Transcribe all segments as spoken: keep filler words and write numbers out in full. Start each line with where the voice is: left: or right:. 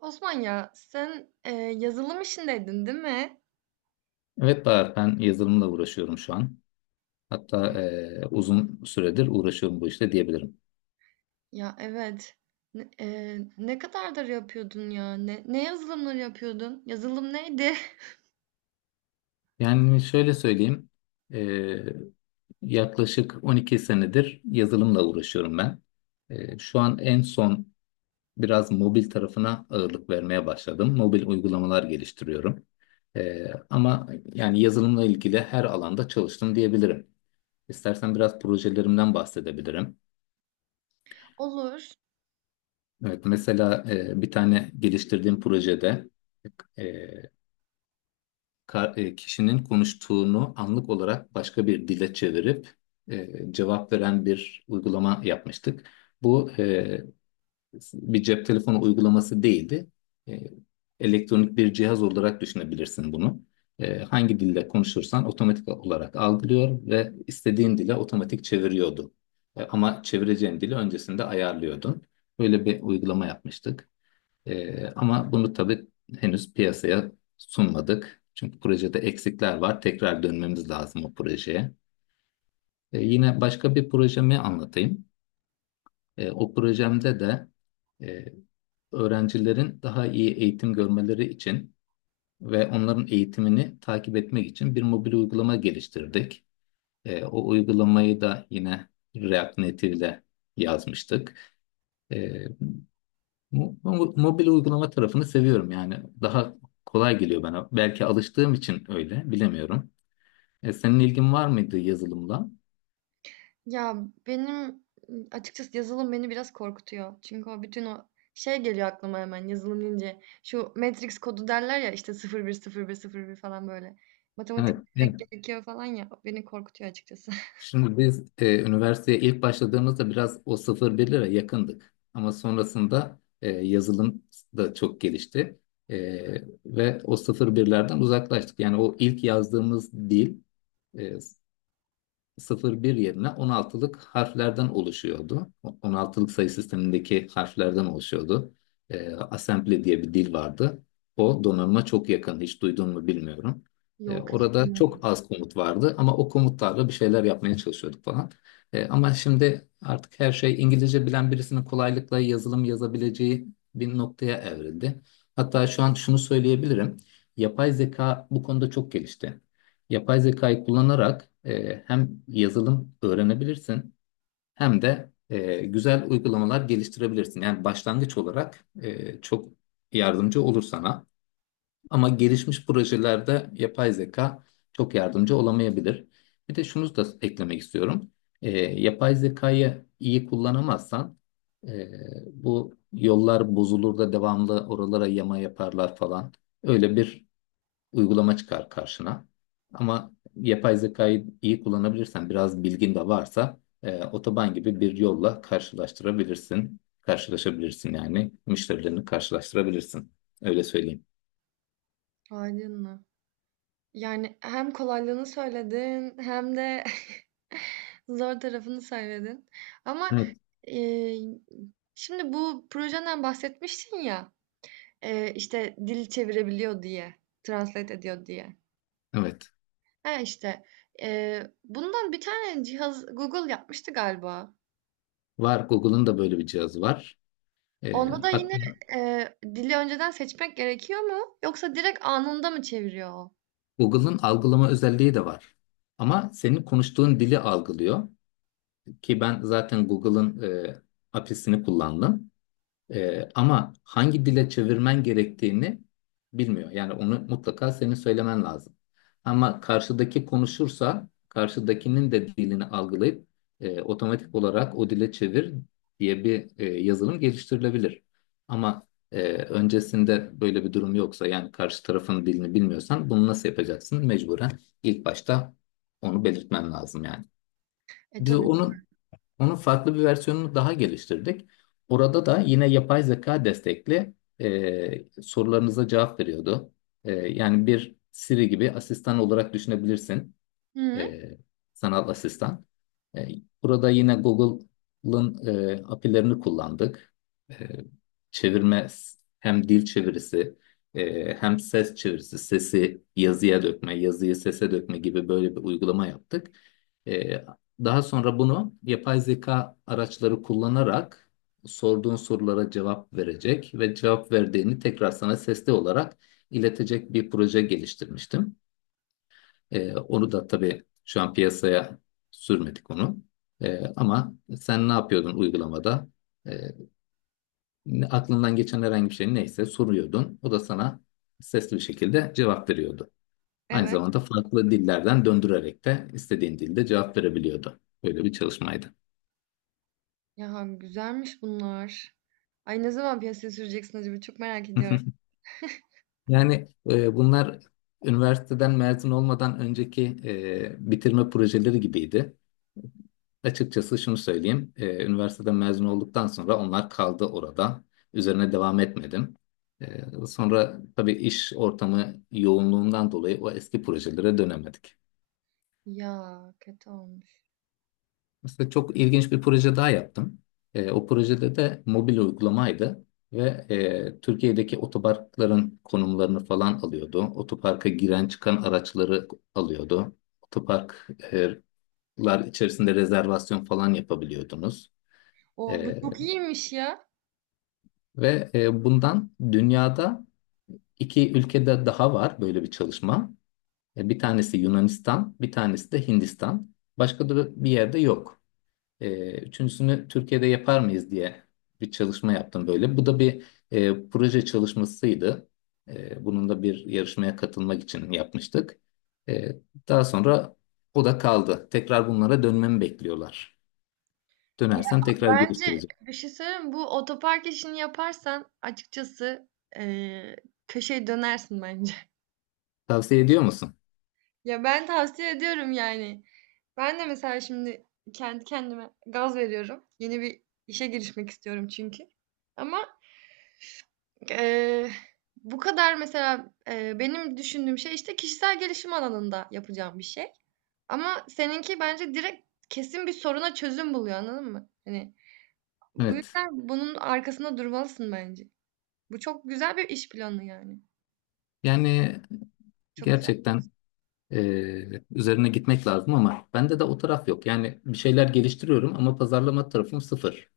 right: Osman ya sen e, yazılım işindeydin değil mi?
left: Evet Bahar, ben yazılımla uğraşıyorum şu an. Hatta e, uzun süredir uğraşıyorum bu işte diyebilirim.
right: Ya evet. Ne, e, ne kadardır yapıyordun ya? Ne, ne yazılımları yapıyordun? Yazılım neydi?
left: Yani şöyle söyleyeyim, e, yaklaşık on iki senedir yazılımla uğraşıyorum ben. E, şu an en son biraz mobil tarafına ağırlık vermeye başladım. Mobil uygulamalar geliştiriyorum. E, ama yani yazılımla ilgili her alanda çalıştım diyebilirim. İstersen biraz projelerimden bahsedebilirim.
right: Olur.
left: Evet, mesela e, bir tane geliştirdiğim projede e, ka- e, kişinin konuştuğunu anlık olarak başka bir dile çevirip e, cevap veren bir uygulama yapmıştık. Bu e, bir cep telefonu uygulaması değildi. E, Elektronik bir cihaz olarak düşünebilirsin bunu. E, hangi dille konuşursan otomatik olarak algılıyor ve istediğin dile otomatik çeviriyordu. E, ama çevireceğin dili öncesinde ayarlıyordun. Böyle bir uygulama yapmıştık. Ee, ama bunu tabii henüz piyasaya sunmadık. Çünkü projede eksikler var. Tekrar dönmemiz lazım o projeye. Ee, yine başka bir projemi anlatayım. Ee, o projemde de e, öğrencilerin daha iyi eğitim görmeleri için ve onların eğitimini takip etmek için bir mobil uygulama geliştirdik. E, o uygulamayı da yine React Native ile yazmıştık. Ee, Mo- mo- Mobil uygulama tarafını seviyorum yani. Daha kolay geliyor bana. Belki alıştığım için öyle, bilemiyorum. E, senin ilgin var mıydı yazılımla?
right: Ya benim açıkçası yazılım beni biraz korkutuyor. Çünkü o bütün o şey geliyor aklıma hemen yazılım deyince. Şu Matrix kodu derler ya işte sıfır sıfır sıfır bir bir bir falan böyle.
left: Evet.
right: Matematik
left: Evet.
right: bilmek gerekiyor falan ya. o Beni korkutuyor açıkçası.
left: Şimdi biz e, üniversiteye ilk başladığımızda biraz o sıfır bir lira yakındık. Ama sonrasında e, yazılım da çok gelişti. E, ve o sıfır birlerden uzaklaştık. Yani o ilk yazdığımız dil e, Sıfır bir yerine on altılık harflerden oluşuyordu. O- on altılık sayı sistemindeki harflerden oluşuyordu. Ee, assembly diye bir dil vardı. O donanıma çok yakın. Hiç duydun mu bilmiyorum. Ee,
right: Yok
left: orada
right: istemiyorum.
left: çok az komut vardı ama o komutlarla bir şeyler yapmaya çalışıyorduk falan. Ee, ama şimdi artık her şey İngilizce bilen birisinin kolaylıkla yazılım yazabileceği bir noktaya evrildi. Hatta şu an şunu söyleyebilirim. Yapay zeka bu konuda çok gelişti. Yapay zekayı kullanarak e, hem yazılım öğrenebilirsin hem de e, güzel uygulamalar geliştirebilirsin. Yani başlangıç olarak e, çok yardımcı olur sana. Ama gelişmiş projelerde yapay zeka çok yardımcı olamayabilir. Bir de şunu da eklemek istiyorum. E, yapay zekayı iyi kullanamazsan e, bu yollar bozulur da devamlı oralara yama yaparlar falan. Öyle bir uygulama çıkar karşına. Ama yapay zekayı iyi kullanabilirsen, biraz bilgin de varsa e, otoban gibi bir yolla karşılaştırabilirsin. Karşılaşabilirsin yani müşterilerini karşılaştırabilirsin. Öyle söyleyeyim.
right: Aydınlı. Yani, hem kolaylığını söyledin hem de zor tarafını söyledin ama,
left: Evet.
right: eee, şimdi bu projenden bahsetmiştin ya, eee, işte, dil çevirebiliyor diye, translate ediyor diye.
left: Evet.
right: He, işte, eee, bundan bir tane cihaz Google yapmıştı galiba.
left: Var. Google'ın da böyle bir cihazı var. E,
right: Onda da yine,
left: hatta
right: eee, dili önceden seçmek gerekiyor mu yoksa direkt anında mı çeviriyor o?
left: Google'ın algılama özelliği de var. Ama senin konuştuğun dili algılıyor. Ki ben zaten Google'ın e, A P I'sini kullandım. Ee, ama hangi dile çevirmen gerektiğini bilmiyor. Yani onu mutlaka senin söylemen lazım. Ama karşıdaki konuşursa karşıdakinin de dilini algılayıp e, otomatik olarak o dile çevir diye bir e, yazılım geliştirilebilir. Ama e, öncesinde böyle bir durum yoksa yani karşı tarafın dilini bilmiyorsan bunu nasıl yapacaksın? Mecburen ilk başta onu belirtmen lazım yani.
right: E,
left: Biz
right: tabii.
left: onu Onun farklı bir versiyonunu daha geliştirdik. Orada da yine yapay zeka destekli e, sorularınıza cevap veriyordu. E, yani bir Siri gibi asistan olarak düşünebilirsin
right: Hı.
left: e, sanal asistan. E, Burada yine Google'ın e, A P I'lerini kullandık. E, Çevirme hem dil çevirisi e, hem ses çevirisi, sesi yazıya dökme, yazıyı sese dökme gibi böyle bir uygulama yaptık. E, Daha sonra bunu yapay zeka araçları kullanarak sorduğun sorulara cevap verecek ve cevap verdiğini tekrar sana sesli olarak iletecek bir proje geliştirmiştim. Ee, onu da tabii şu an piyasaya sürmedik onu. Ee, ama sen ne yapıyordun uygulamada? Ee, ne- Aklından geçen herhangi bir şey neyse soruyordun. O da sana sesli bir şekilde cevap veriyordu. Aynı
right: Evet.
left: zamanda farklı dillerden döndürerek de istediğin dilde cevap verebiliyordu. Böyle bir çalışmaydı.
right: Ya güzelmiş bunlar. Ay ne zaman piyasaya süreceksin acaba? Çok merak ediyorum.
left: Yani e, bunlar üniversiteden mezun olmadan önceki e, bitirme projeleri gibiydi. Açıkçası şunu söyleyeyim. Ee, üniversiteden mezun olduktan sonra onlar kaldı orada. Üzerine devam etmedim. Ee, sonra tabii iş ortamı yoğunluğundan dolayı o eski projelere dönemedik.
right: Ya kötü olmuş.
left: Mesela çok ilginç bir proje daha yaptım. Ee, o projede de mobil uygulamaydı ve e, Türkiye'deki otoparkların konumlarını falan alıyordu. Otoparka giren çıkan araçları alıyordu. Otoparklar içerisinde rezervasyon falan yapabiliyordunuz.
right: O bu
left: E,
right: çok iyiymiş ya.
left: Ve e, bundan dünyada iki ülkede daha var böyle bir çalışma. E, bir tanesi Yunanistan, bir tanesi de Hindistan. Başka da bir yerde yok. E, üçüncüsünü Türkiye'de yapar mıyız diye bir çalışma yaptım böyle. Bu da bir e, proje çalışmasıydı. E, bunun da bir yarışmaya katılmak için yapmıştık. E, Daha sonra o da kaldı. Tekrar bunlara dönmemi bekliyorlar.
right: Ya
left: Dönersem tekrar
right: bence
left: geliştireceğim.
right: bir şey söyleyeyim mi? Bu otopark işini yaparsan açıkçası eee köşeye dönersin bence.
left: Tavsiye ediyor musun?
right: Ya ben tavsiye ediyorum yani. Ben de mesela şimdi kendi kendime gaz veriyorum. Yeni bir işe girişmek istiyorum çünkü. Ama Eee, bu kadar mesela, eee, benim düşündüğüm şey, işte, kişisel gelişim alanında yapacağım bir şey ama seninki bence direkt kesin bir soruna çözüm buluyor, anladın mı? Hani, bu
left: Evet.
right: yüzden bunun arkasında durmalısın bence. Bu çok güzel bir iş planı yani.
left: Yani
right: Çok güzel.
left: gerçekten Ee, üzerine gitmek lazım ama bende de o taraf yok. Yani bir şeyler geliştiriyorum ama pazarlama tarafım sıfır.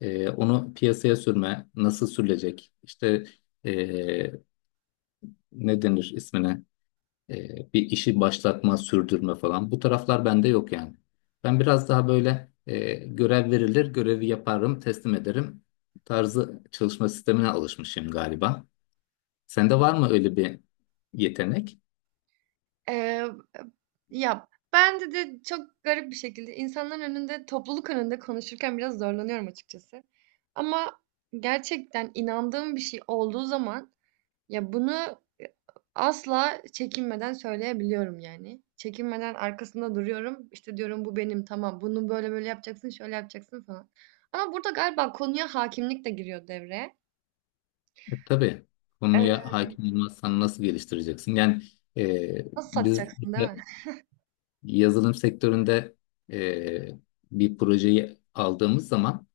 left: Ee, onu piyasaya sürme, nasıl sürülecek, işte ee, ne denir ismine, Ee, bir işi başlatma, sürdürme falan. Bu taraflar bende yok yani. Ben biraz daha böyle ee, görev verilir, görevi yaparım, teslim ederim tarzı çalışma sistemine alışmışım galiba. Sende var mı öyle bir yetenek?
right: Eee, eb ya, bende de de çok garip bir şekilde insanların önünde, topluluk önünde konuşurken biraz zorlanıyorum açıkçası ama gerçekten inandığım bir şey olduğu zaman ya, bunu asla çekinmeden söyleyebiliyorum yani. Çekinmeden arkasında duruyorum. İşte, diyorum, "Bu benim, tamam. Bunu böyle böyle yapacaksın, şöyle yapacaksın." falan. Ama burada galiba konuya hakimlik de giriyor devreye.
left: E, tabii
right: Eee,
left: konuya hakim olmazsan nasıl geliştireceksin? Yani e,
right: nasıl
left: biz
right: satacaksın, değil
left: işte
right: mi?
left: yazılım sektöründe e, bir projeyi aldığımız zaman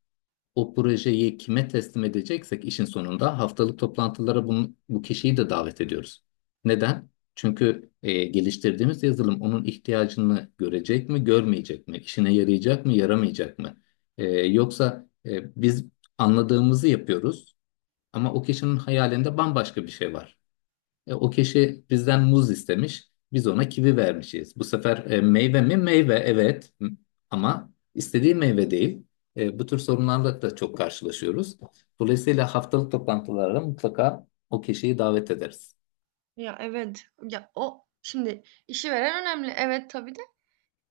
left: o projeyi kime teslim edeceksek işin sonunda haftalık toplantılara bunu, bu kişiyi de davet ediyoruz. Neden? Çünkü e, geliştirdiğimiz yazılım onun ihtiyacını görecek mi, görmeyecek mi? İşine yarayacak mı, yaramayacak mı? E, yoksa e, biz anladığımızı yapıyoruz. Ama o kişinin hayalinde bambaşka bir şey var. E, o kişi bizden muz istemiş, biz ona kivi vermişiz. Bu sefer e, meyve mi? Meyve, evet. M- Ama istediği meyve değil. E, bu tür sorunlarla da çok karşılaşıyoruz. Dolayısıyla haftalık toplantılara mutlaka o kişiyi davet ederiz.
right: Ya, evet. Ya, o şimdi işi veren önemli. Evet, tabii de.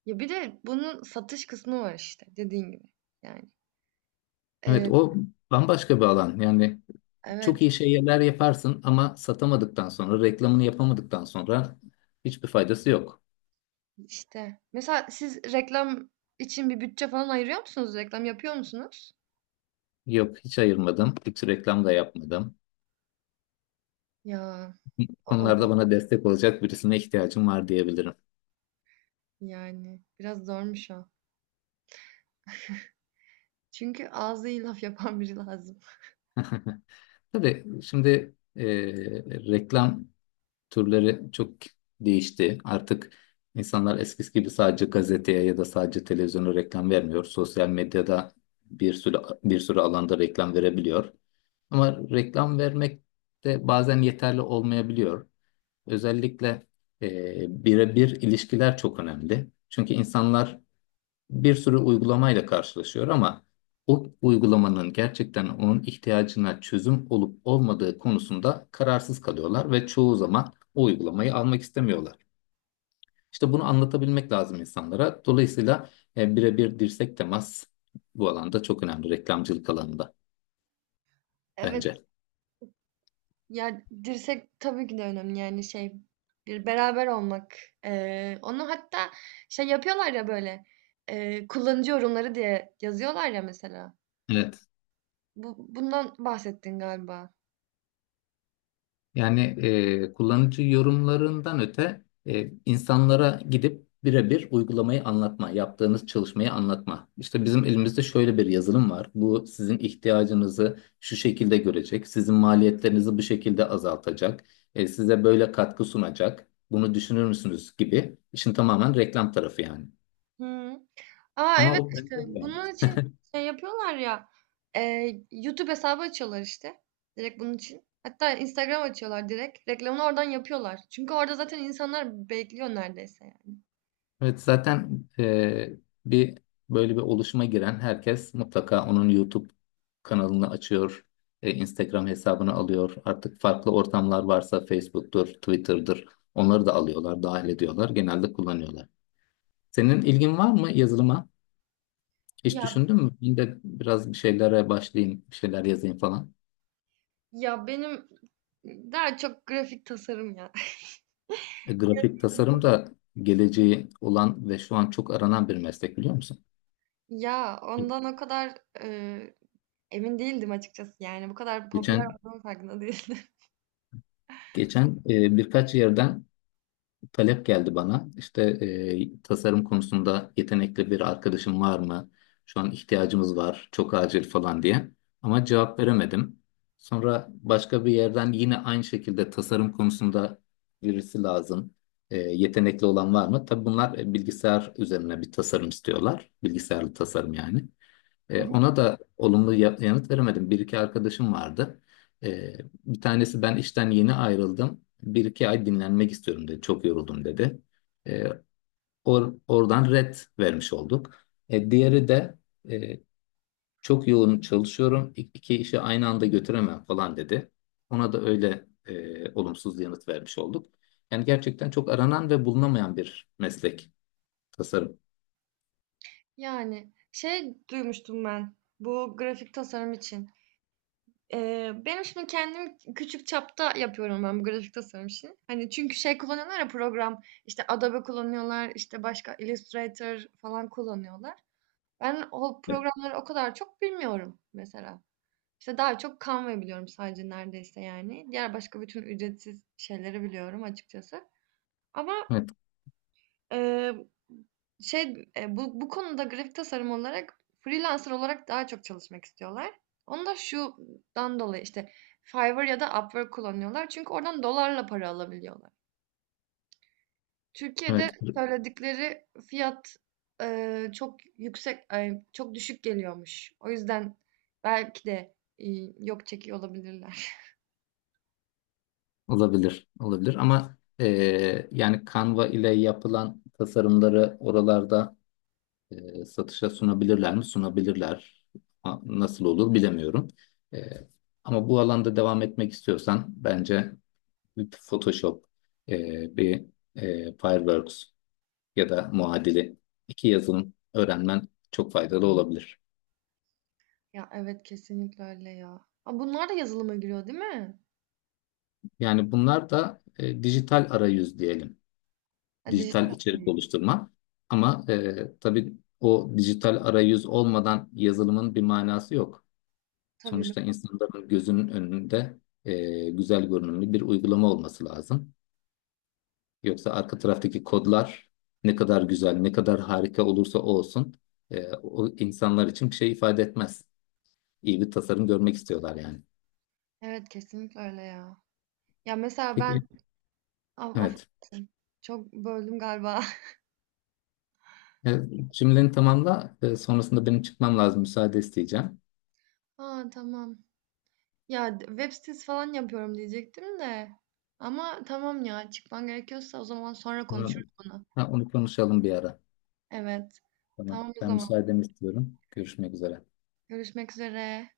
right: Ya, bir de bunun satış kısmı var işte dediğin gibi yani.
left: Evet,
right: Eee,
left: o bambaşka bir alan. Yani çok
right: evet,
left: iyi şeyler yaparsın ama satamadıktan sonra, reklamını yapamadıktan sonra hiçbir faydası yok.
right: işte. Mesela siz reklam için bir bütçe falan ayırıyor musunuz? Reklam yapıyor musunuz?
left: Yok, hiç ayırmadım, hiç reklam da yapmadım.
right: Ya.
left: Konularda
right: Olmaz
left: bana destek olacak birisine ihtiyacım var diyebilirim.
right: yani. Biraz zormuş o. Çünkü ağzı iyi laf yapan biri lazım.
left: Tabii şimdi e, reklam türleri çok değişti. Artık insanlar eskisi gibi sadece gazeteye ya da sadece televizyona reklam vermiyor. Sosyal medyada bir sürü bir sürü alanda reklam verebiliyor. Ama reklam vermek de bazen yeterli olmayabiliyor. Özellikle e, birebir ilişkiler çok önemli. Çünkü insanlar bir sürü uygulamayla karşılaşıyor ama o uygulamanın gerçekten onun ihtiyacına çözüm olup olmadığı konusunda kararsız kalıyorlar ve çoğu zaman o uygulamayı almak istemiyorlar. İşte bunu anlatabilmek lazım insanlara. Dolayısıyla e, birebir dirsek temas bu alanda çok önemli reklamcılık alanında
right: Evet.
left: bence.
right: Ya dirsek tabii ki de önemli yani şey bir beraber olmak. Ee, onu hatta şey yapıyorlar ya böyle e, kullanıcı yorumları diye yazıyorlar ya mesela.
left: Evet.
right: Bu, bundan bahsettin galiba.
left: Yani e, kullanıcı yorumlarından öte e, insanlara gidip birebir uygulamayı anlatma, yaptığınız çalışmayı anlatma. İşte bizim elimizde şöyle bir yazılım var. Bu sizin ihtiyacınızı şu şekilde görecek, sizin maliyetlerinizi bu şekilde azaltacak, e, size böyle katkı sunacak. Bunu düşünür müsünüz gibi. İşin tamamen reklam tarafı yani.
right: Hıı. A,
left: Ama
right: evet,
left: o
right: işte, bunun
left: bence
right: için şey yapıyorlar ya, eee, YouTube hesabı açıyorlar, işte, direkt bunun için. Hatta Instagram açıyorlar direkt. Reklamını oradan yapıyorlar. Çünkü orada zaten insanlar bekliyor neredeyse yani.
left: Evet zaten e, bir böyle bir oluşuma giren herkes mutlaka onun YouTube kanalını açıyor, e, Instagram hesabını alıyor. Artık farklı ortamlar varsa Facebook'tur, Twitter'dır. Onları da alıyorlar, dahil ediyorlar, genelde kullanıyorlar. Senin ilgin var mı yazılıma? Hiç
right: Ya
left: düşündün mü? Ben de biraz bir şeylere başlayayım, bir şeyler yazayım falan.
right: ya benim daha çok grafik tasarım ya.
left: E, grafik tasarım da geleceği olan ve şu an çok aranan bir meslek biliyor musun?
right: Ya, ondan o kadar, eee, emin değildim açıkçası. Yani bu kadar popüler
left: Geçen
right: olduğunun farkında değildim.
left: geçen e, birkaç yerden talep geldi bana. İşte e, tasarım konusunda yetenekli bir arkadaşım var mı? Şu an ihtiyacımız var, çok acil falan diye. Ama cevap veremedim. Sonra başka bir yerden yine aynı şekilde tasarım konusunda birisi lazım. E, yetenekli olan var mı? Tabii bunlar e, bilgisayar üzerine bir tasarım istiyorlar. Bilgisayarlı tasarım yani. E, ona da olumlu ya- yanıt veremedim. Bir iki arkadaşım vardı. E, Bir tanesi ben işten yeni ayrıldım. Bir iki ay dinlenmek istiyorum dedi. Çok yoruldum dedi. E, or- Oradan red vermiş olduk. E, diğeri de e, çok yoğun çalışıyorum. İ- İki işi aynı anda götüremem falan dedi. Ona da öyle e, olumsuz yanıt vermiş olduk. Yani gerçekten çok aranan ve bulunamayan bir meslek tasarım.
right: Yani, şey duymuştum ben, bu grafik tasarım için Eee, benim şimdi kendim küçük çapta yapıyorum ben bu grafik tasarım işini. Hani çünkü şey kullanıyorlar ya program, işte Adobe kullanıyorlar, işte başka Illustrator falan kullanıyorlar. Ben o programları o kadar çok bilmiyorum mesela. İşte daha çok Canva biliyorum sadece neredeyse yani. Diğer başka bütün ücretsiz şeyleri biliyorum açıkçası. Ama
left: Evet,
right: Eee, şey, eee, bu bu konuda grafik tasarım olarak freelancer olarak daha çok çalışmak istiyorlar. Onu da şundan dolayı işte Fiverr ya da Upwork kullanıyorlar. Çünkü oradan dolarla para alabiliyorlar. Türkiye'de
left: evet.
right: söyledikleri fiyat eee, çok yüksek, ay, çok düşük geliyormuş. O yüzden belki de eee, yok çekiyor olabilirler.
left: Olabilir, olabilir ama eee, yani Canva ile yapılan tasarımları oralarda eee, satışa sunabilirler mi? Sunabilirler. A- Nasıl olur bilemiyorum. Eee, ama bu alanda devam etmek istiyorsan bence bir Photoshop, eee, bir eee, Fireworks ya da muadili iki yazılım öğrenmen çok faydalı olabilir.
right: Ya evet kesinlikle öyle ya. Aa, bunlar da yazılıma giriyor değil mi?
left: Yani bunlar da eee, dijital arayüz diyelim.
right: Ha,
left: Dijital
right: dijital.
left: içerik
right: Evet.
left: oluşturma. Ama e, tabii o dijital arayüz olmadan yazılımın bir manası yok.
right: Tabii.
left: Sonuçta insanların gözünün önünde e, güzel görünümlü bir uygulama olması lazım. Yoksa arka taraftaki kodlar ne kadar güzel, ne kadar harika olursa olsun e, o insanlar için bir şey ifade etmez. İyi bir tasarım görmek istiyorlar yani.
right: Evet kesinlikle öyle ya. Ya mesela ben
left: Peki,
right: Af- af-
left: evet.
right: çok böldüm galiba.
left: E, Cümleni tamamla. E, sonrasında benim çıkmam lazım. Müsaade isteyeceğim.
right: Aa tamam. Ya d- web sitesi falan yapıyorum diyecektim de. Ama tamam ya çıkman gerekiyorsa o zaman sonra
left: Tamam.
right: konuşuruz bunu.
left: Ha, onu konuşalım bir ara.
right: Evet.
left: Tamam.
right: Tamam o
left: Ben
right: zaman.
left: müsaadeni istiyorum. Görüşmek üzere.
right: Görüşmek üzere.